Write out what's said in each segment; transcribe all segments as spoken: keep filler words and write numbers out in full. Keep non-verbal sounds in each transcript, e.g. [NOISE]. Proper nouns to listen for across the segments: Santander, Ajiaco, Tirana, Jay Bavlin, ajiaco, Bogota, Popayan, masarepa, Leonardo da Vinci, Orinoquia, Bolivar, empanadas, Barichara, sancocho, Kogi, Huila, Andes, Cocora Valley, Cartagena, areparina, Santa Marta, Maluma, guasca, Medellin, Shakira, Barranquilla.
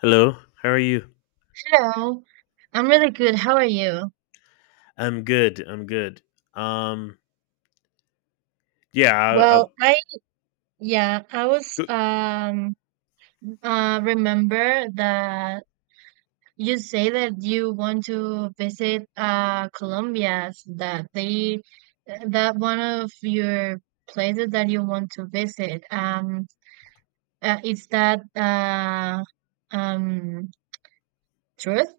Hello, how are you? Hello, I'm really good. How are you? I'm good. I'm good. Um, yeah, I, I, Well, I yeah, I was g- um uh remember that you say that you want to visit uh Colombia, s- that they that one of your places that you want to visit. Um, uh, is that uh um truth?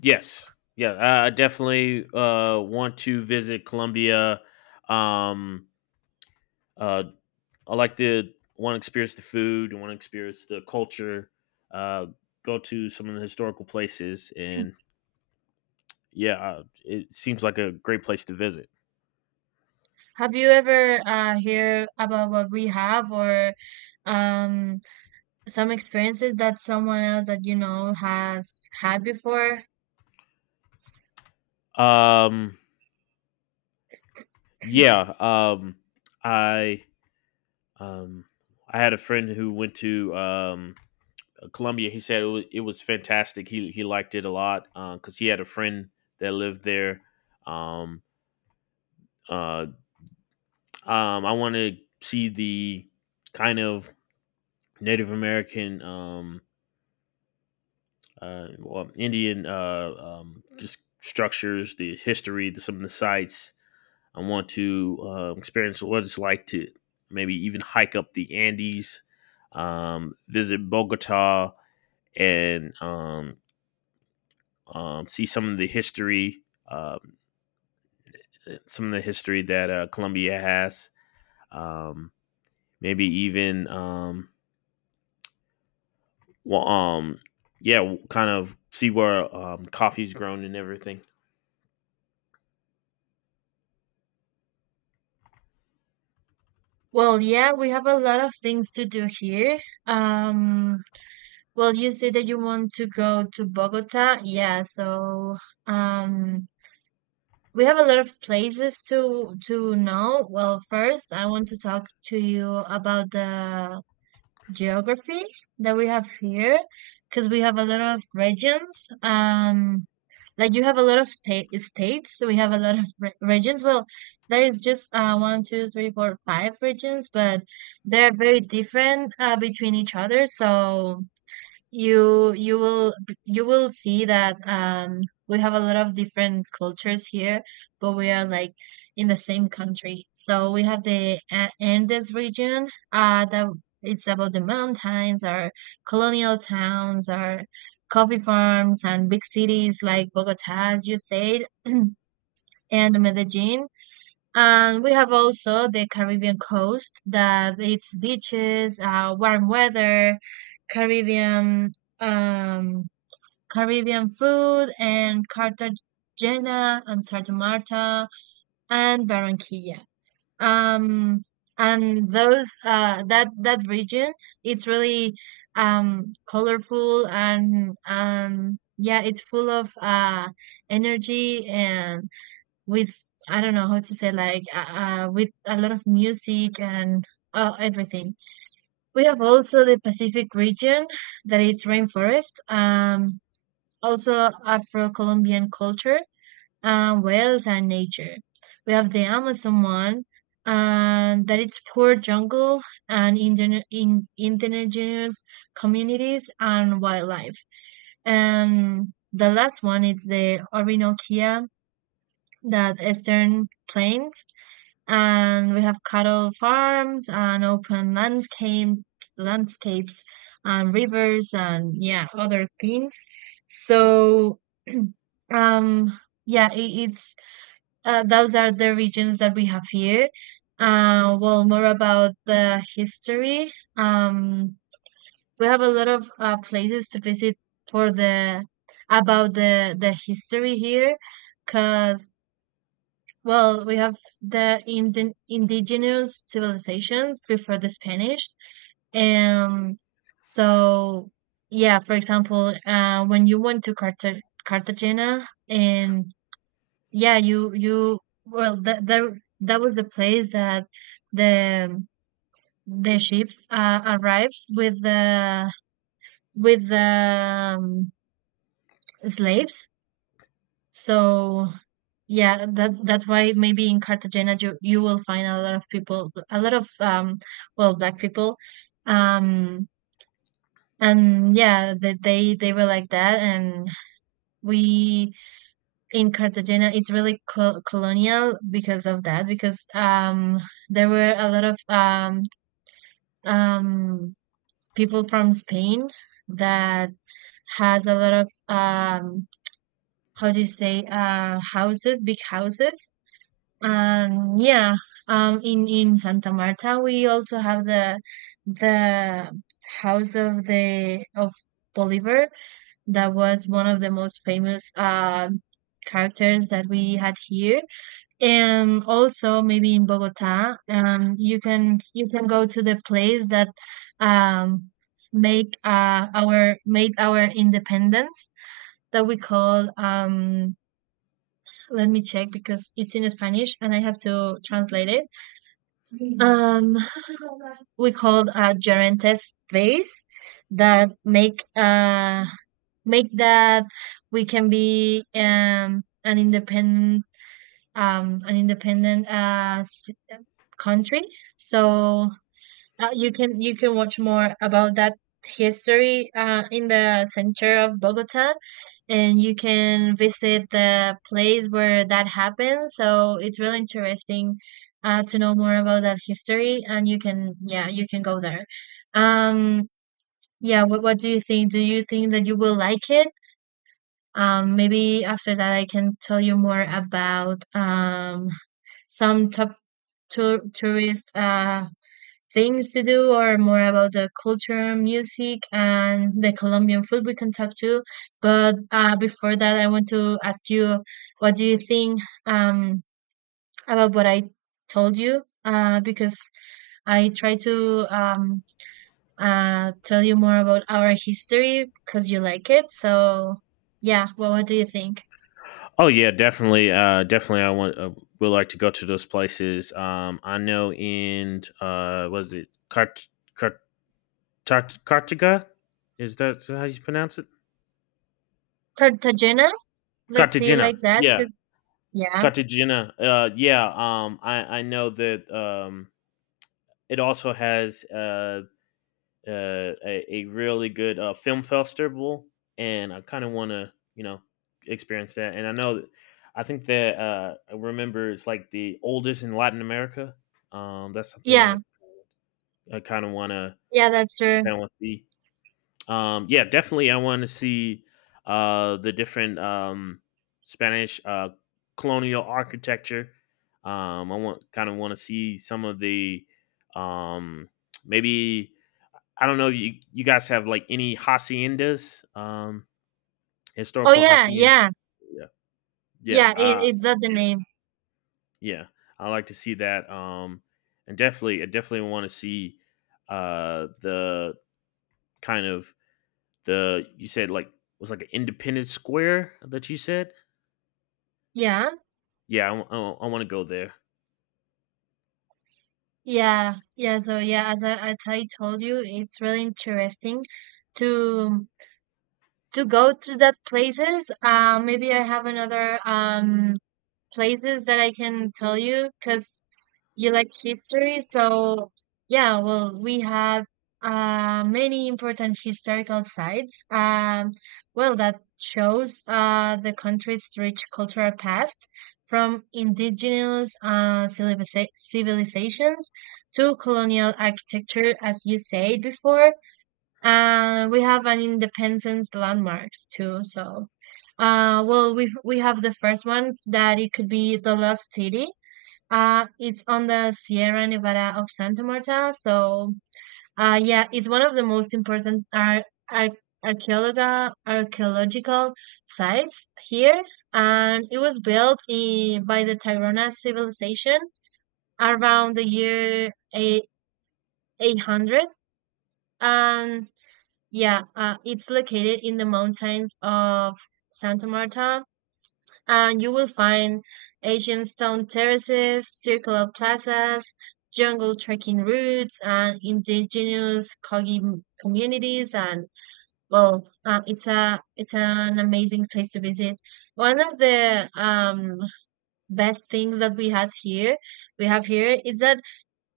yes, yeah. I I definitely uh want to visit Colombia. Um, uh, I like to want to experience the food. I want to experience the culture. Uh, Go to some of the historical places, and yeah, uh, it seems like a great place to visit. Have you ever uh hear about what we have, or um some experiences that someone else that you know has had before? Um, yeah. Um, I um, I had a friend who went to um Colombia. He said it was, it was fantastic. He he liked it a lot because uh, he had a friend that lived there. Um, uh, um, I want to see the kind of Native American, um, uh, well, Indian, uh, um, just structures, the history, the, some of the sites. I want to uh, experience what it's like to maybe even hike up the Andes, um, visit Bogota, and um, um, see some of the history. Uh, some of the history that uh, Columbia has. Um, Maybe even um, well, um, yeah, kind of see where um, coffee's grown and everything. Well, yeah, we have a lot of things to do here. Um well you say that you want to go to Bogota, yeah, so um we have a lot of places to to know. Well, first I want to talk to you about the geography that we have here, because we have a lot of regions. um Like you have a lot of state states, so we have a lot of re regions. Well, there is just uh, one, two, three, four, five regions, but they're very different uh, between each other. So you you will you will see that um we have a lot of different cultures here, but we are like in the same country. So we have the A- Andes region, uh that it's about the mountains, our colonial towns, our coffee farms, and big cities like Bogota, as you said, and Medellin. And we have also the Caribbean coast, that it's beaches, uh warm weather, Caribbean, um Caribbean food, and Cartagena and Santa Marta and Barranquilla. Um, and those uh, that that region, it's really um, colorful, and um, yeah, it's full of uh, energy and with, I don't know how to say, like uh, uh, with a lot of music and uh, everything. We have also the Pacific region, that it's rainforest. Um, also Afro-Colombian culture, and whales and nature. We have the Amazon one, and that it's poor jungle and indigen- in- indigenous communities and wildlife. And the last one is the Orinoquia, that eastern plains, and we have cattle farms and open landscape landscapes and rivers, and yeah, other things. So [CLEARS THROAT] um yeah it, it's uh, those are the regions that we have here. Uh well more about the history, um we have a lot of uh, places to visit for the, about the the history here, because, well, we have the indi indigenous civilizations before the Spanish. And so, yeah, for example, uh, when you went to Carta Cartagena, and yeah, you, you, well, that, that, that was the place that the, the ships uh, arrives with the, with the, um, slaves. So yeah, that that's why maybe in Cartagena you, you will find a lot of people, a lot of um, well, black people, um, and yeah, that they they were like that. And we, in Cartagena, it's really col colonial because of that, because um, there were a lot of um, um, people from Spain that has a lot of, um, how do you say, uh, houses, big houses. Um, yeah, um, in in Santa Marta, we also have the the House of the of Bolivar, that was one of the most famous uh, characters that we had here. And also maybe in Bogota, um, you can you can go to the place that um make uh our made our independence, that we call, um let me check because it's in Spanish and I have to translate it, um, we called a Gerantes base, that make uh make that we can be um an independent um an independent uh s- country. So uh, you can you can watch more about that history uh, in the center of Bogota, and you can visit the place where that happened. So it's really interesting uh, to know more about that history, and you can, yeah, you can go there. Um, yeah, what what do you think? Do you think that you will like it? Um, maybe after that I can tell you more about, um, some top tour, tourist uh, things to do, or more about the culture, music, and the Colombian food we can talk to. But uh, before that, I want to ask you, what do you think, um, about what I told you? Uh, because I try to, um, uh, tell you more about our history because you like it. So, yeah, well, what do you think? Oh yeah, definitely, uh, definitely. I want uh, would like to go to those places. Um, I know in uh, was it Cart Cart Tart- Is that how you pronounce it? Cartagena? Let's see, Cartagena. like that, Yeah, because yeah, Cartagena. Uh, yeah. Um, I I know that um, it also has uh uh, a, a really good uh, film festival, and I kind of want to you know experience that. And I know that I think that uh, I remember it's like the oldest in Latin America. Um, that's something I, yeah, I kind of want to yeah, that's true. kind of want to see. Um, yeah, definitely, I want to see uh, the different um, Spanish uh, colonial architecture. Um, I want kind of want to see some of the um, maybe I don't know if you you guys have like any haciendas, um, Oh historical yeah, haciendas. yeah, Yeah, yeah, yeah. It, uh, it's not the name. yeah. I like to see that, um, and definitely, I definitely want to see uh, the kind of the you said like was like an independent square that you said. Yeah, Yeah, I want to go there. yeah, yeah. So yeah, as I as I told you, it's really interesting to to go to that places. Uh, maybe I have another um places that I can tell you because you like history. So, yeah, well, we had uh, many important historical sites. Um, well, that shows uh, the country's rich cultural past, from indigenous uh, civiliza- civilizations to colonial architecture, as you said before. And we have an independence landmarks too. So uh well, we we have the first one that it could be the Lost City. Uh it's on the Sierra Nevada of Santa Marta. So uh yeah, it's one of the most important ar- ar- archaeological archaeological sites here, and it was built in, by the Tirana civilization around the year eight- 800. um yeah, uh, it's located in the mountains of Santa Marta, and you will find ancient stone terraces, circular plazas, jungle trekking routes, and indigenous Kogi m- communities. And well, uh, it's a it's an amazing place to visit. One of the um, best things that we had here, we have here, is that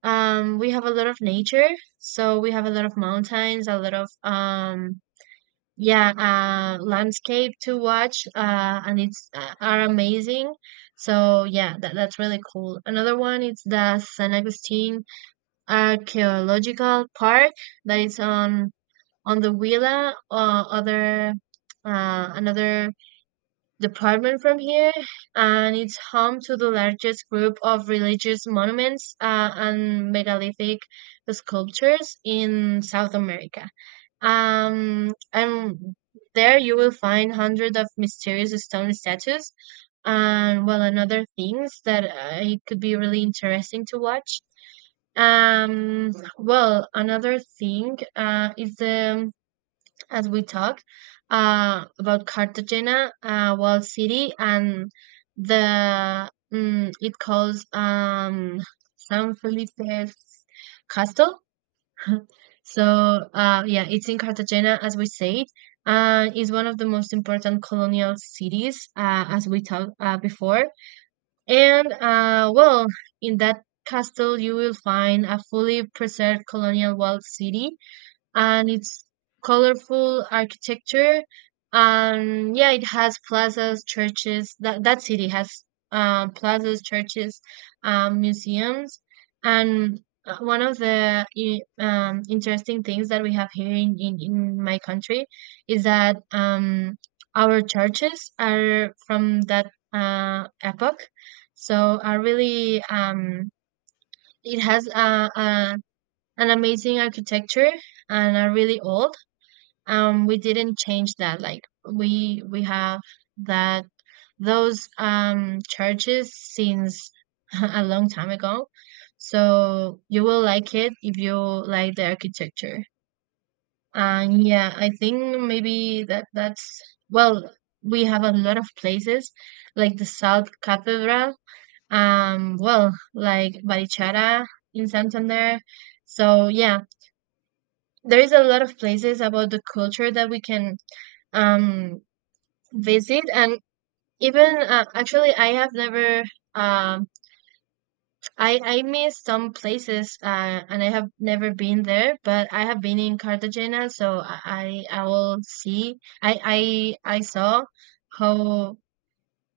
um, we have a lot of nature. So we have a lot of mountains, a lot of, um, yeah, uh landscape to watch, uh and it's uh, are amazing. So yeah, that, that's really cool. Another one is the San Agustin archaeological park, that is on on the Huila, uh, other uh, another department from here, and it's home to the largest group of religious monuments uh, and megalithic sculptures in South America. Um, and there you will find hundreds of mysterious stone statues, and well, and other things that uh, it could be really interesting to watch. Um, well, another thing uh, is the, as we talked uh, about Cartagena, uh, walled city, and the, mm, it calls, um, San Felipe's castle. So, uh, yeah, it's in Cartagena, as we said, and it's one of the most important colonial cities, uh, as we talked uh, before. And, uh, well, in that castle, you will find a fully preserved colonial walled city, and it's colorful architecture, and yeah, it has plazas, churches, that that city has, um, plazas, churches, um, museums, and uh, one of the i- um, interesting things that we have here in, in, in my country, is that um, our churches are from that uh, epoch. So are really, um, it has uh, uh, an amazing architecture, and are really old. Um we didn't change that. Like, we we have that, those um churches since [LAUGHS] a long time ago. So you will like it if you like the architecture. And yeah, I think maybe that that's, well, we have a lot of places, like the South Cathedral, um well, like Barichara in Santander. So yeah, there is a lot of places about the culture that we can um visit. And even uh, actually, I have never, um I i miss some places, uh and I have never been there, but I have been in Cartagena. So i i I will see, I I I saw how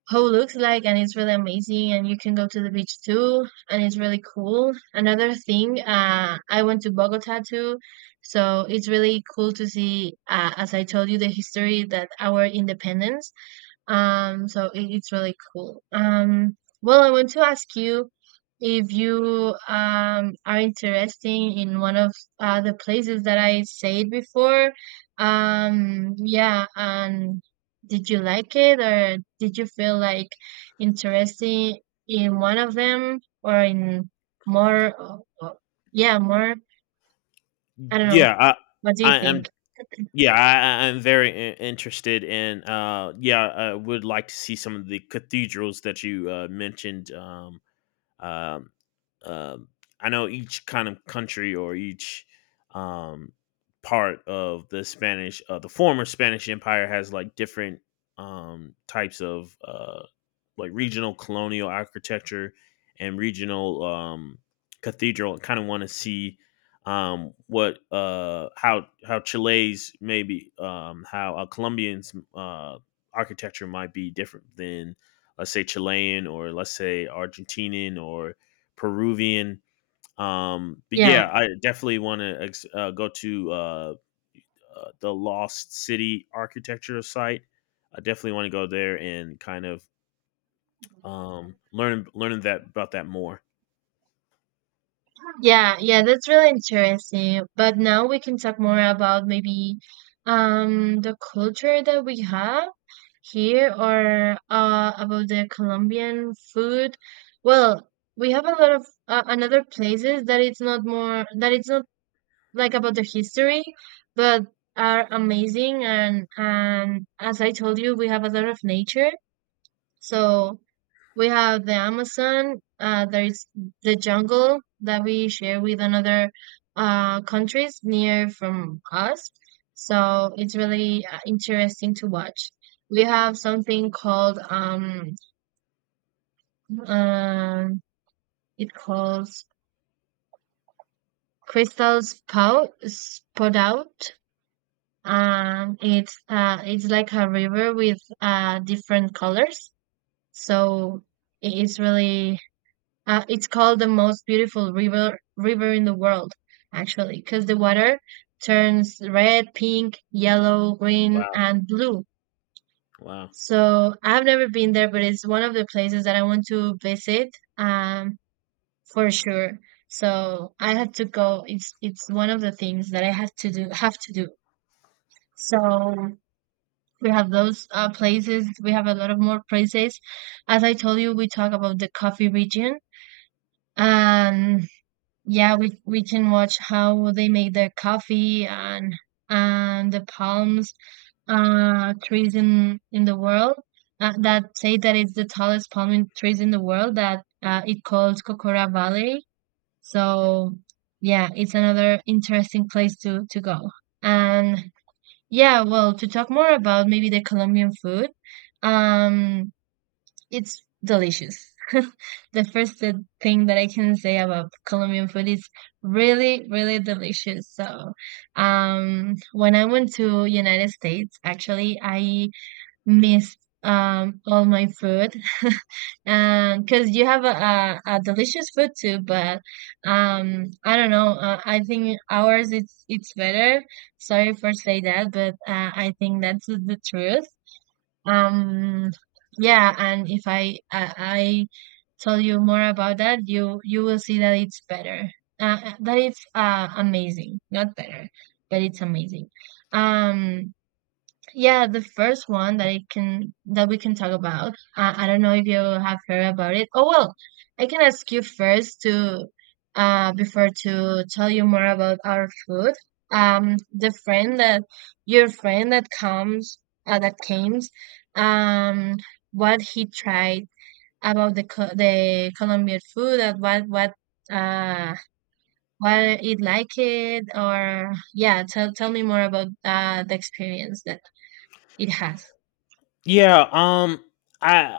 how it looks like, and it's really amazing, and you can go to the beach too, and it's really cool. Another thing, uh I went to Bogota too. So it's really cool to see, uh, as I told you, the history that our independence. Um, so it, it's really cool. Um, well, I want to ask you if you um are interested in one of uh, the places that I said before. Um, yeah, and did you like it, or did you feel like interested in one of them, or in more? Uh, uh, yeah, more. I don't know. Yeah, I, What do you I am. think? [CLEARS THROAT] Yeah, I, I- I'm very in- interested in. Uh, yeah, I would like to see some of the cathedrals that you uh, mentioned. Um, Um, um, I know each kind of country or each um, part of the Spanish, uh, the former Spanish Empire has like different um, types of uh, like regional colonial architecture and regional um, cathedral. I kind of want to see um, what uh, how how Chile's maybe um, how uh, Colombians uh, architecture might be different than let's say Chilean or let's say Argentinian or Peruvian. Um, but Yeah. yeah, I definitely want to ex- uh, go to uh, uh, the Lost City architecture site. I definitely want to go there and kind of um, learn learn that about that more. Yeah, yeah, that's really interesting. But now we can talk more about maybe um the culture that we have here, or uh about the Colombian food. Well, we have a lot of uh, another places that it's not more that it's not like about the history, but are amazing. And and as I told you, we have a lot of nature. So we have the Amazon, uh, there is the jungle that we share with another uh, countries near from us. So it's really uh, interesting to watch. We have something called, um, uh, it calls Crystal's Pout Spout Out. Um, it's uh, it's like a river with uh, different colors. So it's really Uh, it's called the most beautiful river river in the world, actually, because the water turns red, pink, yellow, green, Wow, and blue. wow. So I've never been there, but it's one of the places that I want to visit, um, for sure. So I have to go. It's it's one of the things that I have to do have to do. So we have those uh, places. We have a lot of more places. As I told you, we talk about the coffee region and yeah we we can watch how they make their coffee and and the palms uh trees in in the world uh, that say that it's the tallest palm in- trees in the world that uh, it calls Cocora Valley so yeah it's another interesting place to to go and yeah well to talk more about maybe the Colombian food um it's delicious. [LAUGHS] The first th- thing that I can say about Colombian food is really, really delicious. So, um, when I went to United States, actually, I missed um all my food. [LAUGHS] Um because you have a, a, a delicious food too, but um I don't know, uh, I think ours it's it's better. Sorry for say that, but uh, I think that's the the truth. um, yeah, and if I, I I tell you more about that, you you will see that it's better. Uh, uh, that it's uh amazing, not better, but it's amazing. Um, yeah, the first one that I can that we can talk about. Uh, I don't know if you have heard about it. Oh well, I can ask you first to uh before to tell you more about our food. Um, the friend that your friend that comes uh, that came, um, what he tried about the co the Colombian food and what what uh what it like it. Or yeah, tell tell me more about uh the experience that it has. Yeah, um, I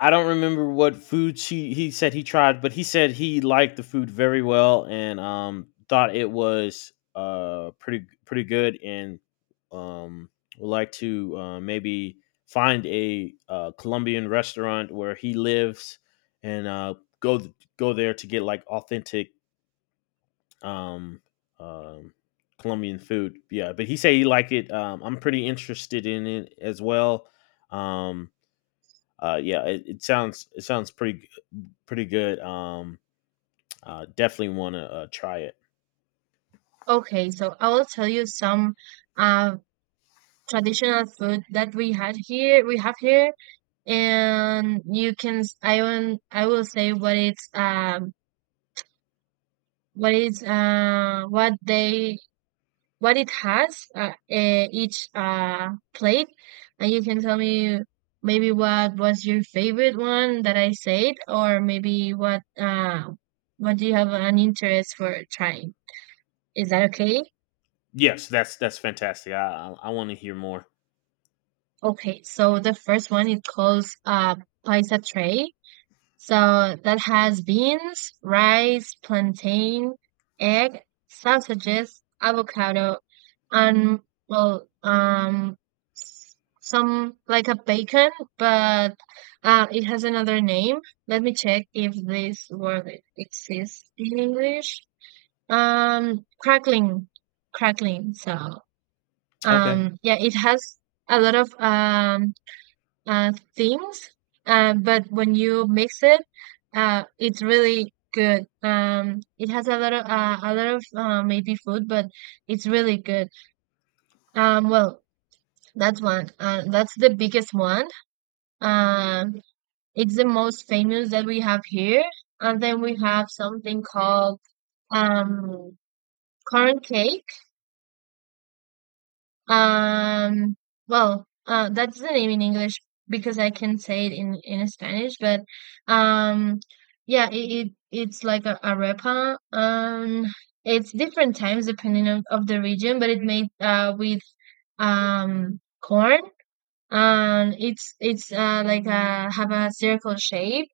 I don't remember what food she he said he tried, but he said he liked the food very well and um thought it was uh pretty pretty good and um would like to uh, maybe find a uh, Colombian restaurant where he lives and uh go th- go there to get like authentic um um Colombian food. Yeah, but he said he liked it. Um, I'm pretty interested in it as well. Um uh, yeah, it, it sounds it sounds pretty pretty good. Um, uh, definitely want to uh, try it. Okay, so I will tell you some uh, traditional food that we had here. We have here, and you can. s- I will. I will say what it's. Um, what it's. Uh, what they. What it has. Uh, eh, each uh plate, and you can tell me maybe what was your favorite one that I said, or maybe what uh what do you have an interest for trying. Is that okay? Yes, that's that's fantastic. I I, I want to hear more. Okay, so the first one it calls uh paisa tray. So that has beans, rice, plantain, egg, sausages, avocado, and well, um, s- some like a bacon, but uh, it has another name. Let me check if this word e- exists in English. Um, crackling, Crackling. So, Okay. um, yeah, it has a lot of um uh, things. Uh, but when you mix it, uh, it's really good. Um, it has a lot of uh, a lot of uh, maybe food, but it's really good. Um, well, that's one. Uh, that's the biggest one. Um, it's the most famous that we have here, and then we have something called um corn cake. Um, well, uh, that's the name in English, because I can say it in in Spanish, but um, yeah, it, it it's like a arepa. Um, it's different times depending on of the region, but it made uh with um corn. Um, it's it's uh like a have a circle shape,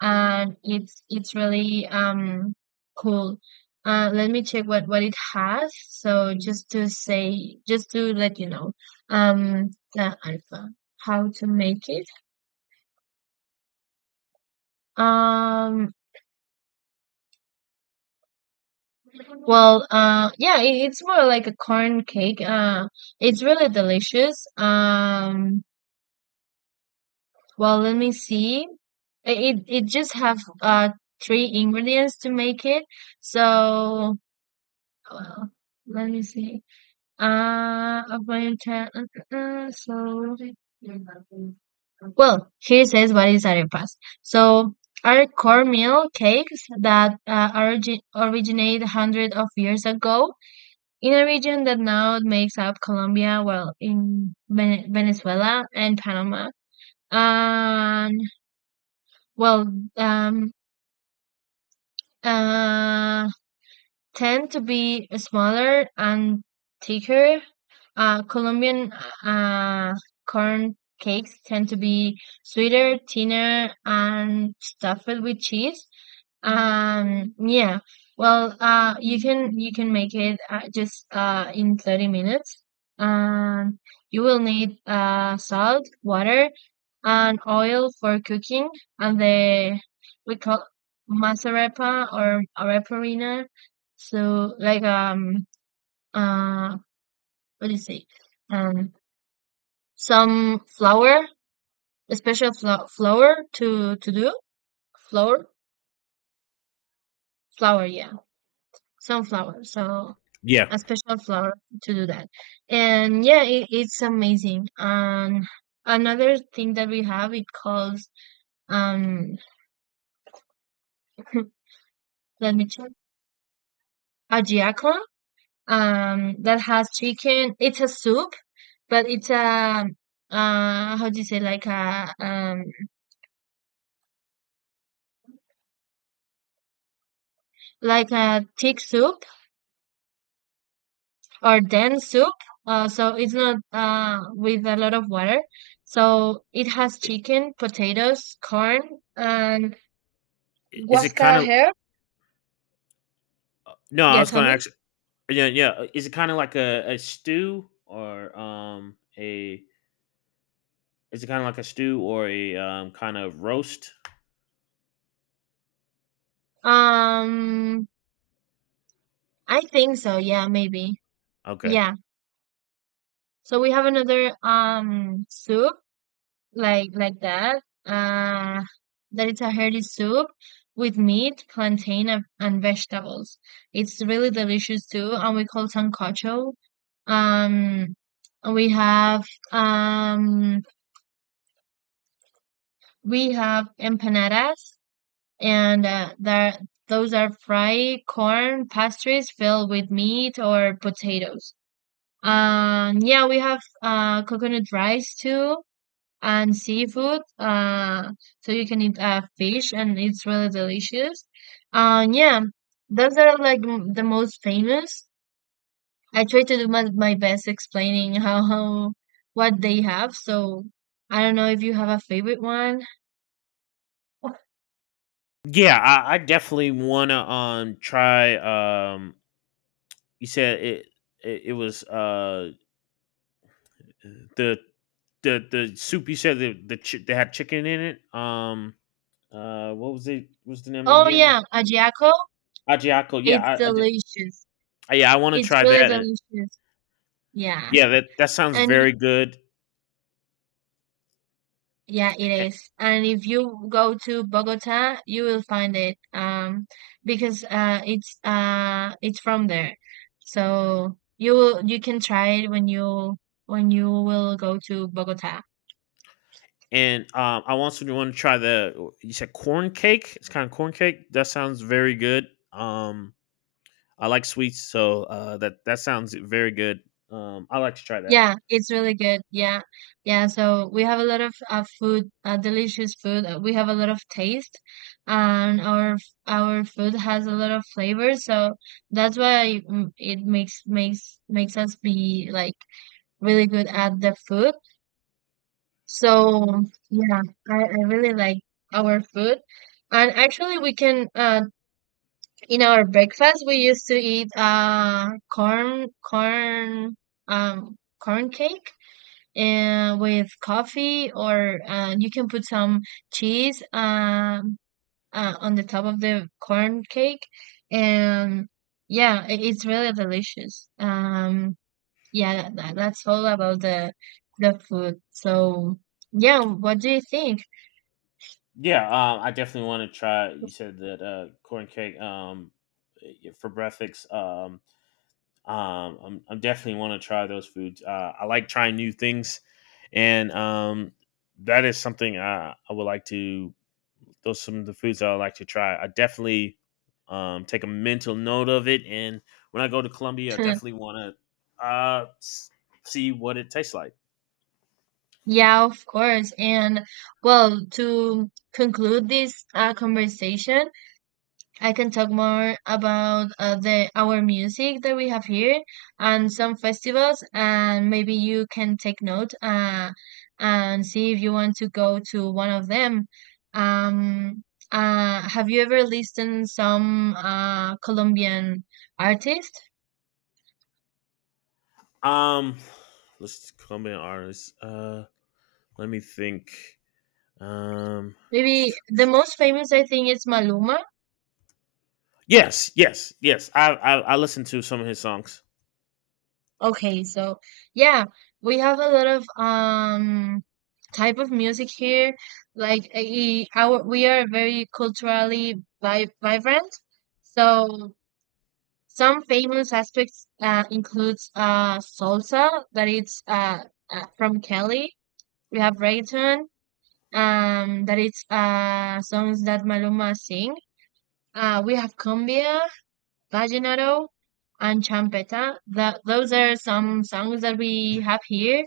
and it's it's really um cool. Uh, let me check what what it has. So just to say, just to let you know, um, the alpha, how to make it. Um, well, uh, yeah, it, it's more like a corn cake. Uh, it's really delicious. Um, well, let me see. I- It it just have uh three ingredients to make it. So, well, let me see. Uh, about inter- uh, uh, uh, so well, he says what is arepas. So are cornmeal cakes that uh, origi- originate hundreds of years ago in a region that now makes up Colombia, well, in Vene- Venezuela and Panama. And well, um, uh, tend to be smaller and thicker. Uh, Colombian uh, corn cakes tend to be sweeter, thinner, and stuffed with cheese. Um, yeah. Well, uh, you can you can make it uh, just uh in thirty minutes. Um, you will need uh salt, water, and oil for cooking, and the we call masarepa or areparina. So like um uh what do you say? Um, some flour, a special flo flour to to do flour, flour, yeah, some flour, so Yeah. a special flower to do that. And yeah, it, it's amazing. And another thing that we have, it calls, um, [LAUGHS] let me check, ajiaco, um, that has chicken. It's a soup, but it's a, uh, how do you say, like a, um, like a thick soup or dense soup. Uh, so it's not, uh, with a lot of water. So it has I- chicken, potatoes, corn, and i- Is it kind guasca of herb. no? I Yeah, was tell going to me. ask. Yeah, yeah. uh, Is it kind of like a, a stew or um a? Is it kind of like a stew or a um kind of roast? Um, I think so. Yeah, maybe. Okay. Yeah. So we have another um soup like like that. Uh, that it's a hearty soup with meat, plantain, and and vegetables. It's really delicious too, and we call sancocho. Um, we have um we have empanadas, and uh, there those are fried corn pastries filled with meat or potatoes. Um, yeah, we have uh coconut rice too and seafood. Uh, so you can eat uh fish and it's really delicious. Um, yeah, those are like m- the most famous. I try to do my, my best explaining [LAUGHS] how, how what they have. So I don't know if you have a favorite one. Yeah, I, I definitely want to um try um. You said it. It, it was uh the the the soup you said the the chi- they had chicken in it. Um, uh, what was it? What's the name Oh again? yeah, ajiaco. Ajiaco. Yeah, It's I, I did- delicious. uh, yeah, I want to It's try really that. Uh, delicious. Yeah. Yeah, that that sounds And very good. yeah, it A- is. And if you go to Bogota, you will find it um because uh it's uh it's from there. So you will you can try it when you when you will go to Bogota. And um, I also want to try the you said corn cake. It's kind of corn cake. That sounds very good. Um, I like sweets, so uh, that that sounds very good. Um, I like to try that. Yeah, it's really good. Yeah. Yeah, so we have a lot of uh, food, uh, delicious food. Uh, We have a lot of taste, and our f- our food has a lot of flavor, so that's why mm, it makes makes makes us be like really good at the food. So yeah, I, I really like our food. And actually, we can uh, in our breakfast we used to eat uh corn corn um corn cake and with coffee, or uh, you can put some cheese um uh, on the top of the corn cake, and yeah, i- it's really delicious. Um, yeah, that, that's all about the the food. So, yeah, what do you think? Yeah, um, I definitely want to try. You said that uh, corn cake um, y- for breakfast. Um, um, I'm, I'm definitely want to try those foods. Uh, I like trying new things, and um, that is something I, I would like to. Those are some of the foods I would like to try. I definitely um, take a mental note of it, and when I go to Colombia, I [LAUGHS] definitely want to uh, s- see what it tastes like. Yeah, of course. And well, to conclude this uh, conversation, I can talk more about uh, the our music that we have here and some festivals, and maybe you can take note uh, and see if you want to go to one of them. Um, uh, have you ever listened some uh, Colombian artist? Um, let's Colombian artists. Uh, let me think. Um. Maybe the most famous I think is Maluma. Yes. Yes. Yes. I, I I listened to some of his songs. Okay, so yeah, we have a lot of um type of music here. Like eh, eh, our we are very culturally vi vibrant. So some famous aspects uh, includes uh salsa, that it's uh, uh from Kelly. We have reggaeton, um that it's uh songs that Maluma sing. Uh, we have cumbia, Vallenato, and champeta. That those are some songs that we have here.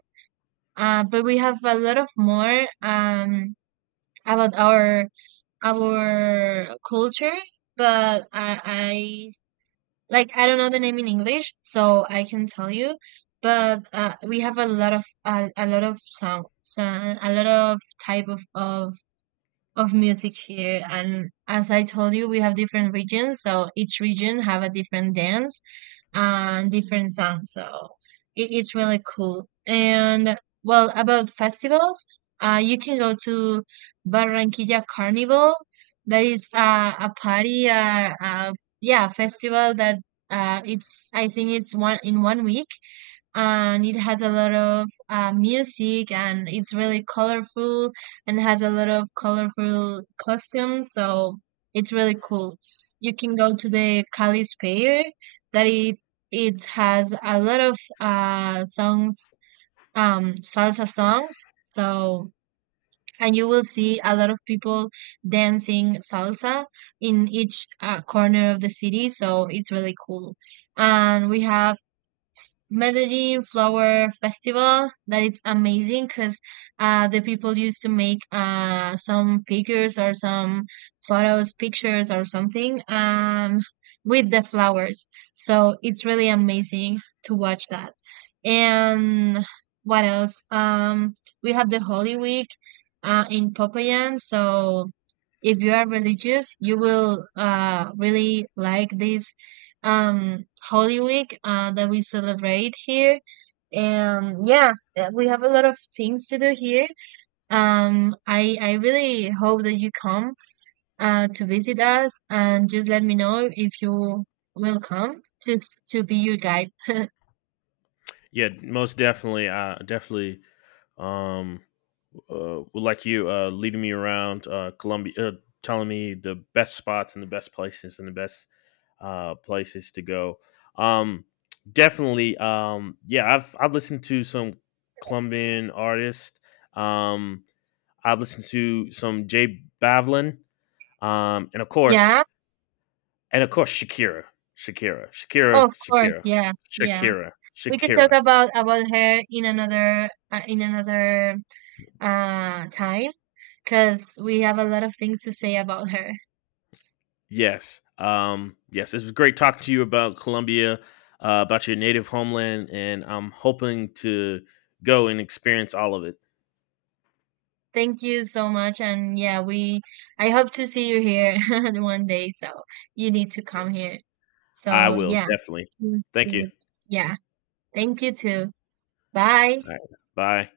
Uh, but we have a lot of more um, about our our culture. But I, I like I don't know the name in English, so I can tell you. But uh, we have a lot of a, a lot of songs, uh, a lot of type of, of of music here. And as I told you, we have different regions, so each region have a different dance and different sounds. So it, it's really cool. And well, about festivals, uh, you can go to Barranquilla Carnival. That is uh, a party, uh, uh, yeah, festival that uh, it's I think it's one in one week, and it has a lot of uh, music, and it's really colorful and has a lot of colorful costumes, so it's really cool. You can go to the Cali's Fair, that it it has a lot of uh, songs, um salsa songs, so and you will see a lot of people dancing salsa in each uh, corner of the city, so it's really cool. And we have Melody Flower Festival, that it's amazing because uh, the people used to make uh, some figures or some photos, pictures or something, um, with the flowers. So it's really amazing to watch that. And what else? Um, we have the Holy Week uh, in Popayan. So if you are religious, you will uh, really like this um Holy Week uh, that we celebrate here. And yeah, uh, we have a lot of things to do here. Um, I I really hope that you come uh, to visit us, and just let me know if you will come, just to be your guide. Yeah. Most definitely. I definitely um uh, would like you uh leading me around uh Columbia, uh, telling me the best spots and the best places and the best uh places to go. Um. Definitely. Um. Yeah. I've I've listened to some Colombian artists. Um. I've listened to some Jay Bavlin. Um. And of course Yeah, And of course, Shakira, Shakira, Shakira, of course. Shakira, Yeah, yeah. Shakira, We can talk Shakira. about about her in another uh, in another uh, time, because we have a lot of things to say about her. Yes, um, yes. It was great talking to you about Colombia, uh, about your native homeland, and I'm hoping to go and experience all of it. Thank you so much. And yeah, we I hope to see you here [LAUGHS] one day. So you need to come Yes, here. I So will yeah. definitely. Yes, Thank you. yes. Yeah. Thank you too. Bye. All right, bye.